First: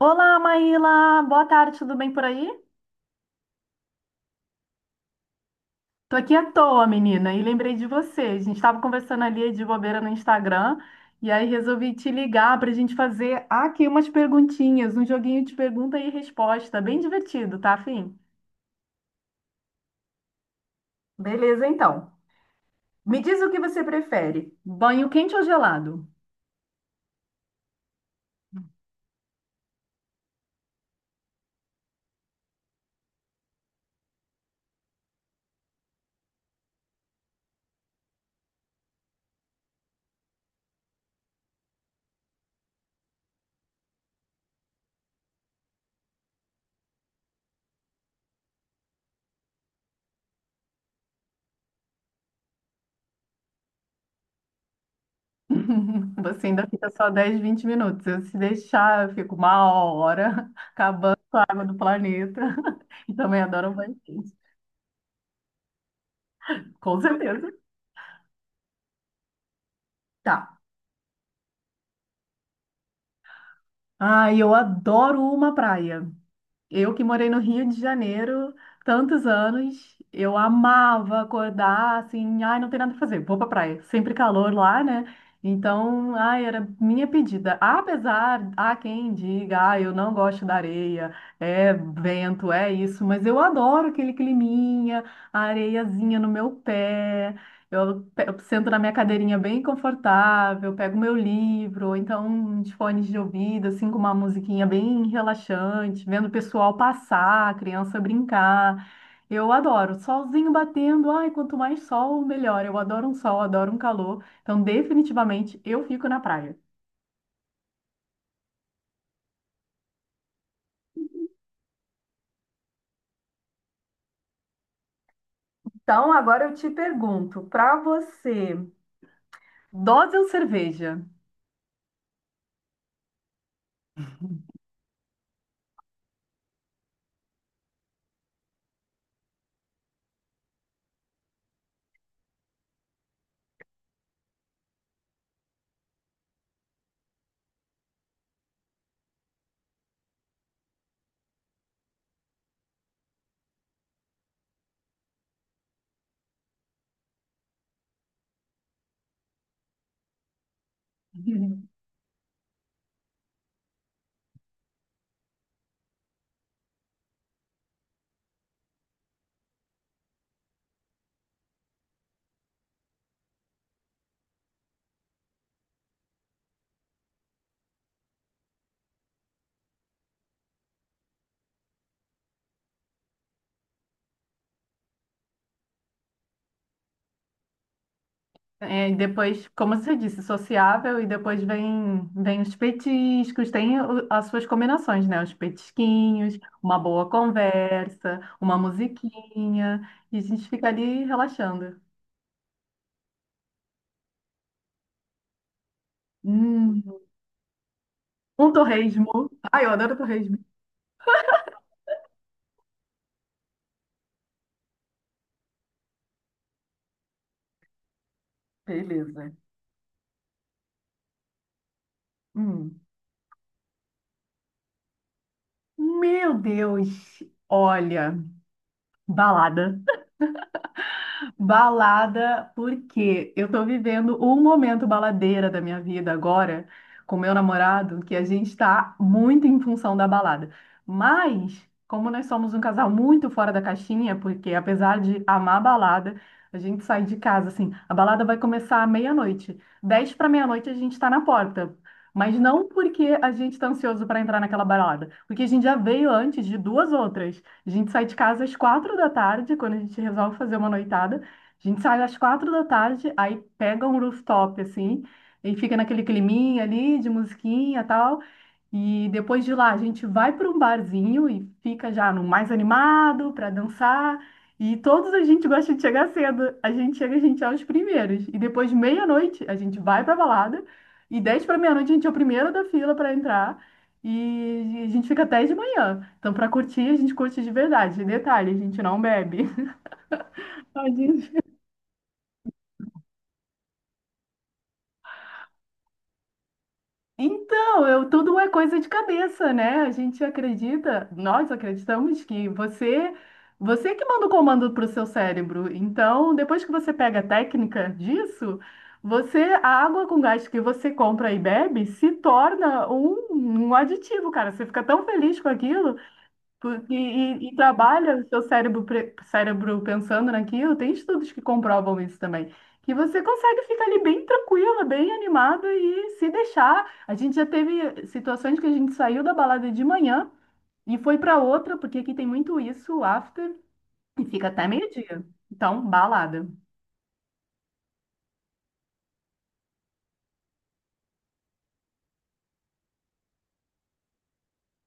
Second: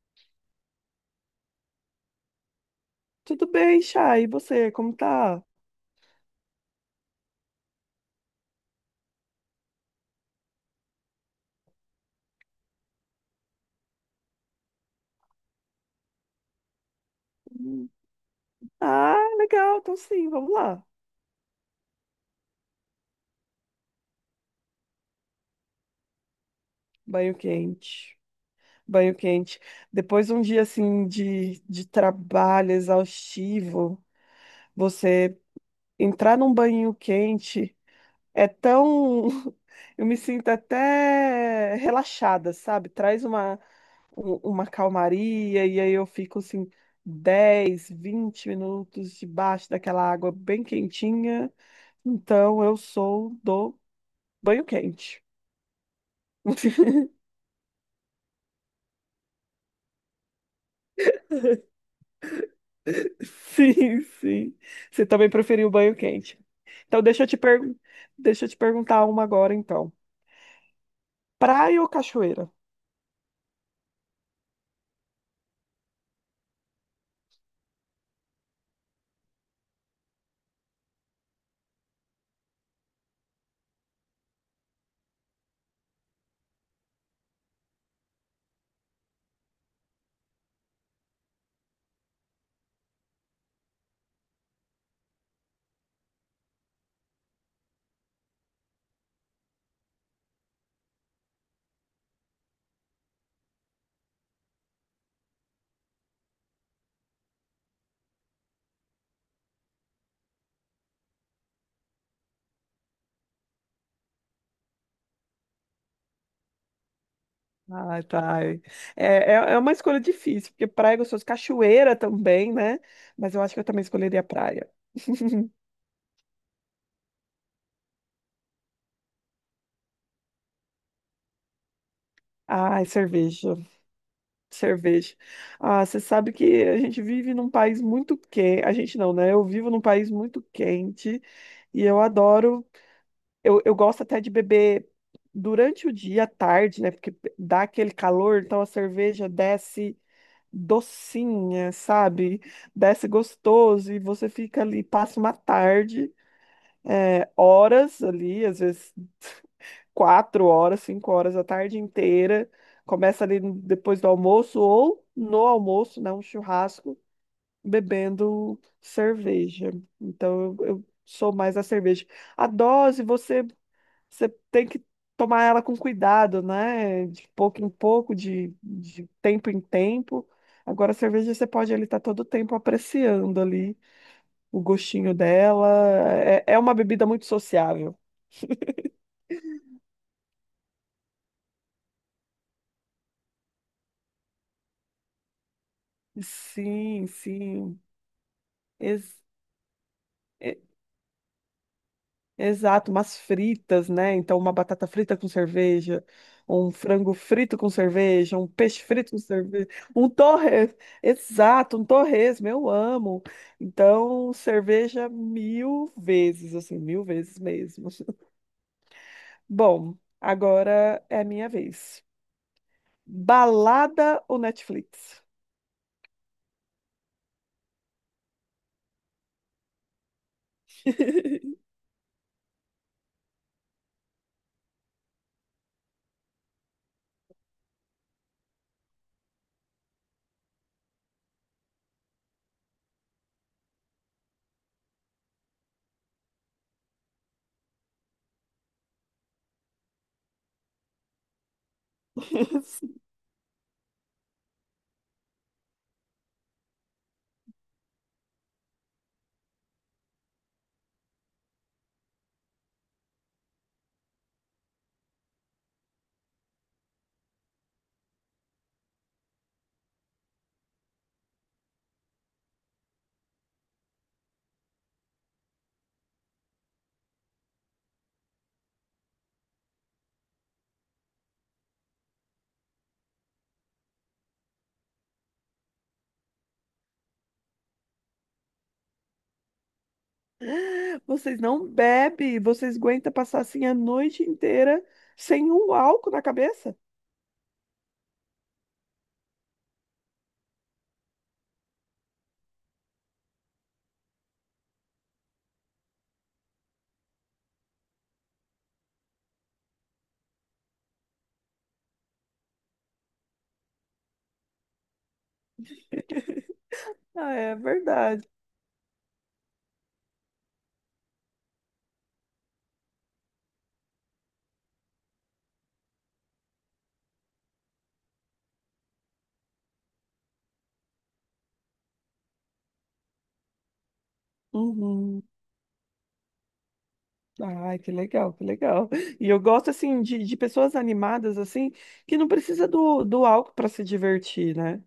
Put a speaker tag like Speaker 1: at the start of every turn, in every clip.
Speaker 1: Olá, Maíla! Boa tarde, tudo bem por aí?
Speaker 2: Tudo bem, Chay? E você, como tá?
Speaker 1: Tô aqui à toa, menina, e lembrei de você. A gente tava conversando ali de bobeira no Instagram, e aí resolvi te ligar pra gente fazer aqui umas perguntinhas, um joguinho de pergunta e resposta, bem divertido, tá,
Speaker 2: Hum.
Speaker 1: fim?
Speaker 2: Ah, legal, então sim, vamos lá.
Speaker 1: Beleza, então. Me diz o que você prefere, banho quente ou gelado?
Speaker 2: Banho quente. Banho quente. Depois de um dia assim de trabalho exaustivo, você entrar num banho quente é tão. Eu me sinto até relaxada, sabe? Traz uma calmaria e aí eu fico assim 10 20 minutos debaixo daquela água bem quentinha. Então eu sou do banho quente.
Speaker 1: Você ainda fica só 10, 20 minutos. Eu, se deixar, eu fico uma hora acabando com a água do planeta. E também adoro um banho
Speaker 2: Sim,
Speaker 1: quente.
Speaker 2: sim. Você também preferiu banho quente.
Speaker 1: Com
Speaker 2: Então,
Speaker 1: certeza.
Speaker 2: deixa eu te perguntar uma agora, então.
Speaker 1: Tá.
Speaker 2: Praia ou cachoeira?
Speaker 1: Ah, eu adoro uma praia. Eu que morei no Rio de Janeiro tantos anos, eu amava acordar assim, ai, não tem nada pra fazer, vou pra praia. Sempre calor lá, né? Então, ai, era minha pedida. Apesar, há quem diga, ah, eu não gosto da areia, é vento, é isso, mas eu adoro aquele climinha, a areiazinha no meu pé, eu, eu sento na minha cadeirinha bem confortável, pego meu livro, ou então uns fones de ouvido, assim, com uma musiquinha bem relaxante, vendo o pessoal passar, a criança brincar. Eu adoro, solzinho batendo, ai, quanto mais sol, melhor. Eu adoro um sol, adoro um calor. Então, definitivamente, eu fico na praia.
Speaker 2: Ah, tá. É, é uma escolha difícil, porque praia é gostoso, cachoeira também, né? Mas eu acho que eu também escolheria praia.
Speaker 1: Então, agora eu te pergunto, pra você, dose ou cerveja?
Speaker 2: Ai, cerveja. Ah, você sabe que a gente vive num país muito quente. A gente não, né? Eu vivo num país muito quente e eu adoro. Eu gosto até de beber durante o dia, à tarde, né? Porque dá aquele calor, então a cerveja desce docinha, sabe? Desce gostoso e você fica ali, passa uma tarde, é, horas ali, às vezes 4 horas, 5 horas, a tarde inteira. Começa ali depois do almoço ou no almoço, né? Um churrasco, bebendo cerveja. Então eu sou mais a cerveja. A dose, você tem que tomar ela com cuidado, né? De pouco em pouco, de tempo em tempo. Agora, a cerveja você pode ali estar todo o tempo apreciando ali o gostinho dela. É, é uma bebida muito sociável.
Speaker 1: É, e depois, como você disse, sociável, e depois vem os petiscos, tem as suas combinações, né? Os petisquinhos, uma
Speaker 2: Sim,
Speaker 1: boa
Speaker 2: sim.
Speaker 1: conversa, uma
Speaker 2: Ex-
Speaker 1: musiquinha, e a gente fica ali relaxando.
Speaker 2: Exato, umas fritas, né? Então, uma batata frita com cerveja, um
Speaker 1: Hum,
Speaker 2: frango frito com cerveja, um
Speaker 1: um
Speaker 2: peixe frito com
Speaker 1: torresmo. Ai,
Speaker 2: cerveja,
Speaker 1: eu adoro
Speaker 2: um
Speaker 1: torresmo.
Speaker 2: torres, exato, um torresmo, eu amo. Então, cerveja mil vezes, assim, mil vezes mesmo.
Speaker 1: Beleza.
Speaker 2: Bom, agora é a minha vez.
Speaker 1: Hum.
Speaker 2: Balada ou Netflix?
Speaker 1: Meu Deus! Olha, balada. Balada, porque eu tô vivendo um momento baladeira da minha vida agora com meu namorado, que a gente tá muito em função da balada. Mas, como nós somos um casal muito fora da caixinha, porque apesar de amar a balada, a gente sai de casa assim, a balada vai começar à meia-noite. 10 para meia-noite a gente tá na porta. Mas não porque a gente tá ansioso para entrar naquela balada, porque a gente já veio antes de duas outras. A gente sai de casa às 4 da tarde, quando a gente resolve fazer uma noitada, a gente sai às 4 da tarde, aí pega um rooftop, assim, e fica naquele climinha ali de musiquinha e tal. E depois de lá, a gente vai para um barzinho e fica já no mais animado para dançar. E todos a gente gosta de chegar cedo. A gente chega, a gente é os primeiros. E depois de meia-noite, a gente vai para balada. E 10 para meia-noite, a gente é o primeiro da fila para entrar. E a gente fica até de manhã. Então, para curtir, a gente curte de verdade. Detalhe, a gente não bebe. Tadinho.
Speaker 2: Vocês não bebem, vocês aguentam passar assim a noite inteira sem um álcool na cabeça?
Speaker 1: Então, eu, tudo é coisa de cabeça, né? A gente acredita, nós acreditamos que você que manda o comando para o seu cérebro. Então, depois que você pega a técnica disso, você, a água com gás que você compra e bebe se torna um, aditivo, cara. Você fica tão feliz com aquilo E,
Speaker 2: Ah,
Speaker 1: e- e
Speaker 2: é
Speaker 1: trabalha o
Speaker 2: verdade.
Speaker 1: seu cérebro, cérebro pensando naquilo. Tem estudos que comprovam isso também. Que você consegue ficar ali bem tranquila, bem animada e se deixar. A gente já teve situações que a gente saiu da balada de manhã e foi para outra, porque aqui tem muito isso, o after, e fica até
Speaker 2: Uhum.
Speaker 1: meio-dia. Então, balada.
Speaker 2: Ai, que legal, que legal. E eu gosto, assim, de pessoas animadas, assim, que não precisa do álcool para se divertir, né?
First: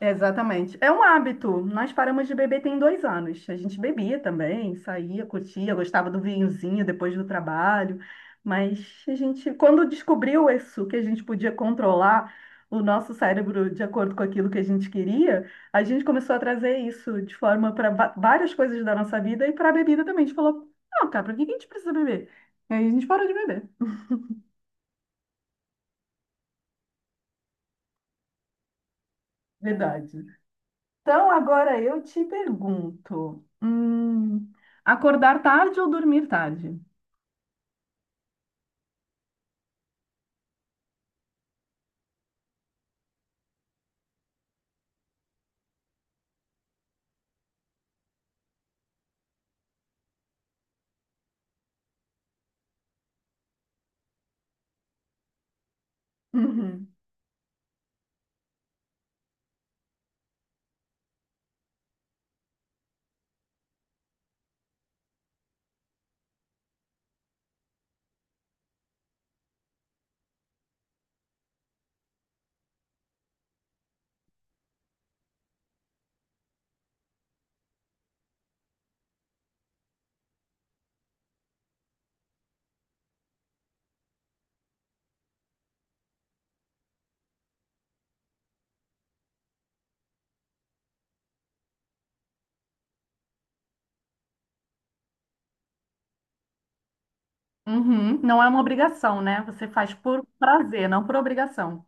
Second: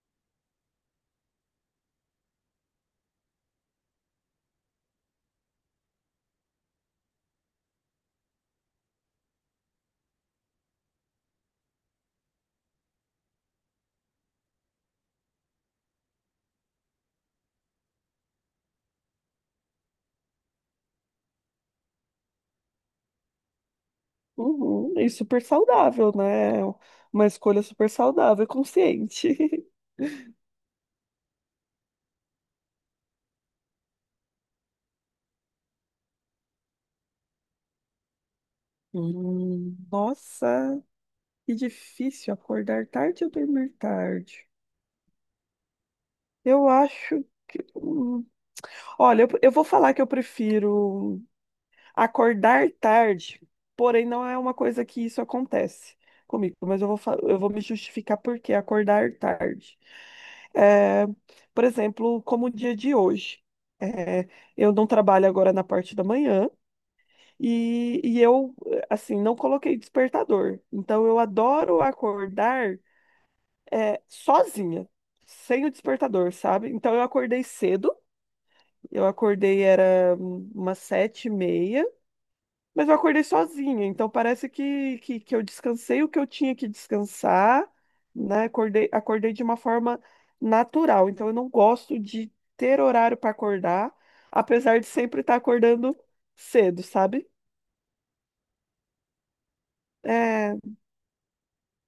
Speaker 1: Exatamente. É um hábito. Nós paramos de beber tem 2 anos. A gente bebia também, saía, curtia, gostava do vinhozinho depois do trabalho. Mas a gente, quando descobriu isso, que a gente podia controlar o nosso cérebro de acordo com aquilo que a gente queria, a gente começou a trazer isso de forma para várias coisas da nossa vida e para a bebida também. A gente falou, não, cara, para que que a gente precisa beber? E aí a gente parou de beber.
Speaker 2: Uhum. E super saudável, né? Uma escolha super saudável e consciente.
Speaker 1: Verdade. Então, agora eu te pergunto, acordar tarde ou dormir tarde?
Speaker 2: Nossa, que difícil acordar tarde ou dormir tarde. Eu acho que. Olha, eu vou falar que eu prefiro. Acordar tarde, porém não é uma coisa que isso acontece comigo, mas
Speaker 1: Uhum.
Speaker 2: eu vou me justificar por que acordar tarde. É, por exemplo, como o dia de hoje. É, eu não trabalho agora na parte da manhã e eu, assim, não coloquei despertador. Então, eu adoro acordar, é, sozinha, sem o despertador, sabe? Então, eu acordei cedo, eu acordei, era umas 7 e meia, mas eu acordei sozinha, então parece que eu descansei o que eu tinha que descansar, né? Acordei de uma forma natural. Então eu não gosto de ter horário para acordar, apesar de sempre estar acordando cedo, sabe?
Speaker 1: Uhum, não é uma obrigação, né? Você faz por
Speaker 2: É,
Speaker 1: prazer, não por obrigação.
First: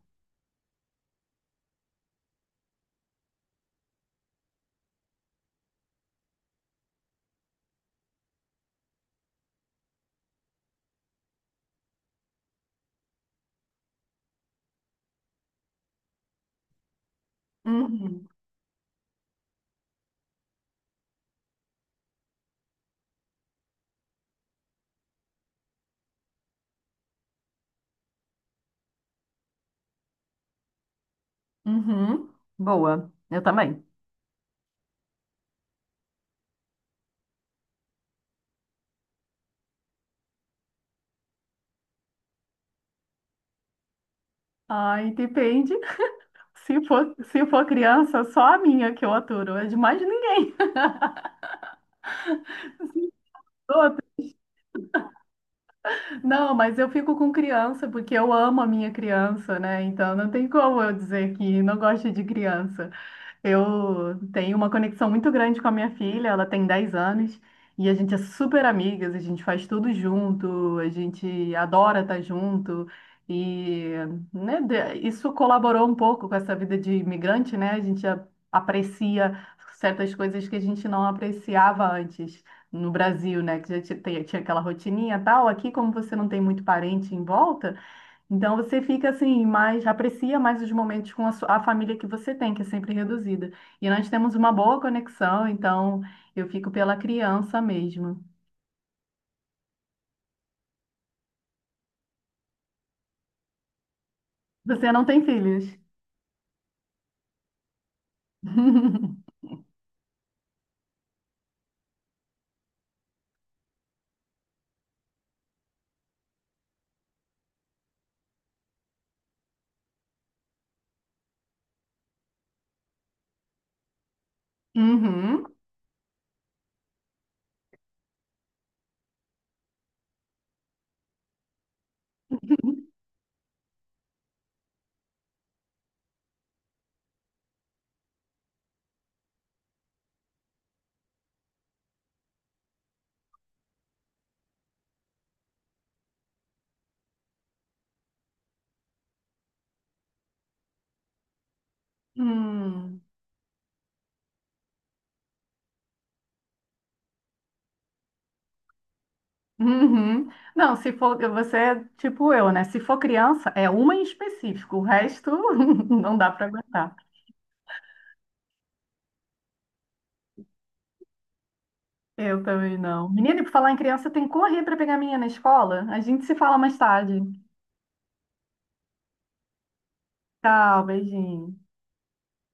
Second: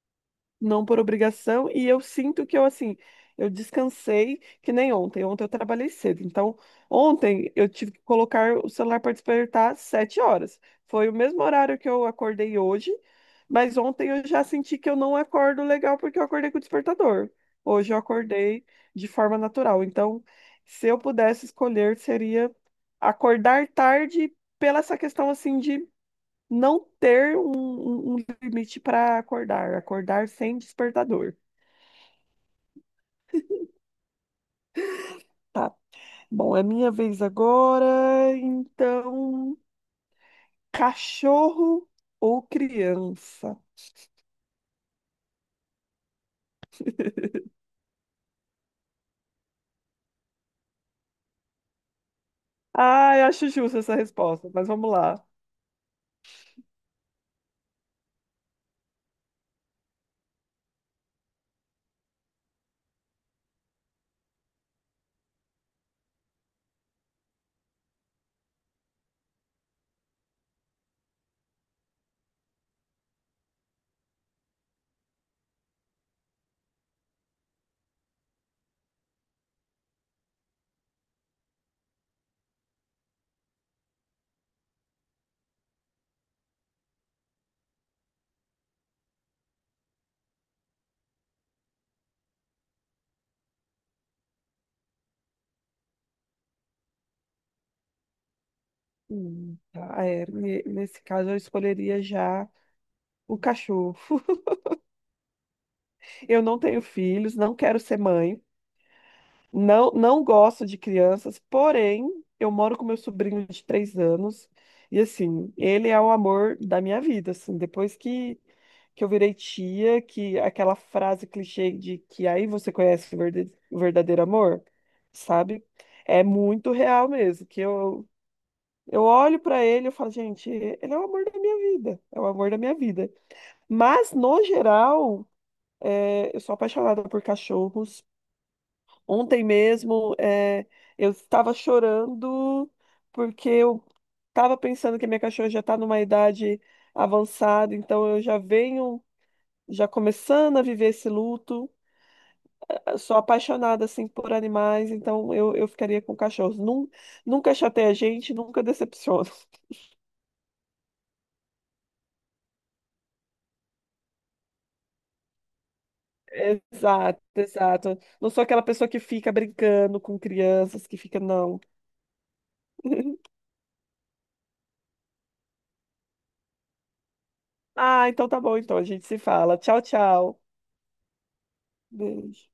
Speaker 2: não por obrigação, e eu sinto que eu, assim, eu descansei que nem ontem. Ontem eu trabalhei cedo, então ontem eu tive que colocar o celular para despertar às 7 horas. Foi o mesmo horário que eu acordei hoje, mas ontem eu já senti que eu não acordo legal porque eu acordei com o despertador. Hoje eu
Speaker 1: Uhum.
Speaker 2: acordei de forma natural. Então, se eu pudesse escolher, seria acordar tarde pela essa questão, assim, de não ter um limite para acordar, acordar sem despertador.
Speaker 1: Uhum. Boa, eu também.
Speaker 2: Tá. Bom, é minha vez agora. Então, cachorro ou criança?
Speaker 1: Ai, depende. Se for, se for criança, só a minha que eu aturo, é de mais ninguém.
Speaker 2: Ah, eu acho justa essa
Speaker 1: Outra.
Speaker 2: resposta, mas vamos lá.
Speaker 1: Não, mas eu fico com criança porque eu amo a minha criança, né? Então não tem como eu dizer que não gosto de criança. Eu tenho uma conexão muito grande com a minha filha, ela tem 10 anos e a gente é super amigas, a gente faz tudo junto, a gente adora estar junto e né, isso colaborou um pouco com essa vida de imigrante, né? A gente aprecia certas coisas que a gente não apreciava antes no Brasil, né? Que já tinha aquela rotininha e tal. Aqui, como você não tem muito parente em volta, então você fica assim, mais aprecia mais os momentos com a família que você tem, que é sempre reduzida. E nós temos uma boa conexão, então eu fico pela criança mesmo.
Speaker 2: Tá, é, nesse caso, eu escolheria já o cachorro.
Speaker 1: Você não tem filhos?
Speaker 2: Eu não tenho filhos, não quero ser mãe. Não, não gosto de crianças, porém, eu moro com meu sobrinho de 3 anos e, assim, ele é o amor da minha vida, assim, depois que eu virei tia, que aquela frase clichê de que aí você conhece o o verdadeiro amor,
Speaker 1: Uhum.
Speaker 2: sabe? É muito real mesmo, que eu olho pra ele e eu falo, gente, ele é o amor da minha vida, é o amor da minha vida. Mas, no geral, é, eu sou apaixonada por cachorros. Ontem mesmo, é, eu estava chorando porque eu estava pensando que a minha cachorra já está numa idade avançada, então eu já venho, já começando a viver esse luto. Eu
Speaker 1: Hum.
Speaker 2: sou apaixonada assim por animais, então eu ficaria com cachorros. Nunca chateia a gente, nunca decepciona.
Speaker 1: Uhum. Não, se for, você é tipo eu, né? Se for criança, é uma em específico, o resto não dá para aguentar.
Speaker 2: Exato, exato. Não sou aquela pessoa que fica brincando com crianças, que fica, não.
Speaker 1: Eu também não. Menina, e por falar em criança, tem que correr para pegar a minha na escola. A gente se fala mais tarde.
Speaker 2: Ah, então tá bom, então a gente se fala. Tchau, tchau.
Speaker 1: Tchau, beijinho.
Speaker 2: Beijo.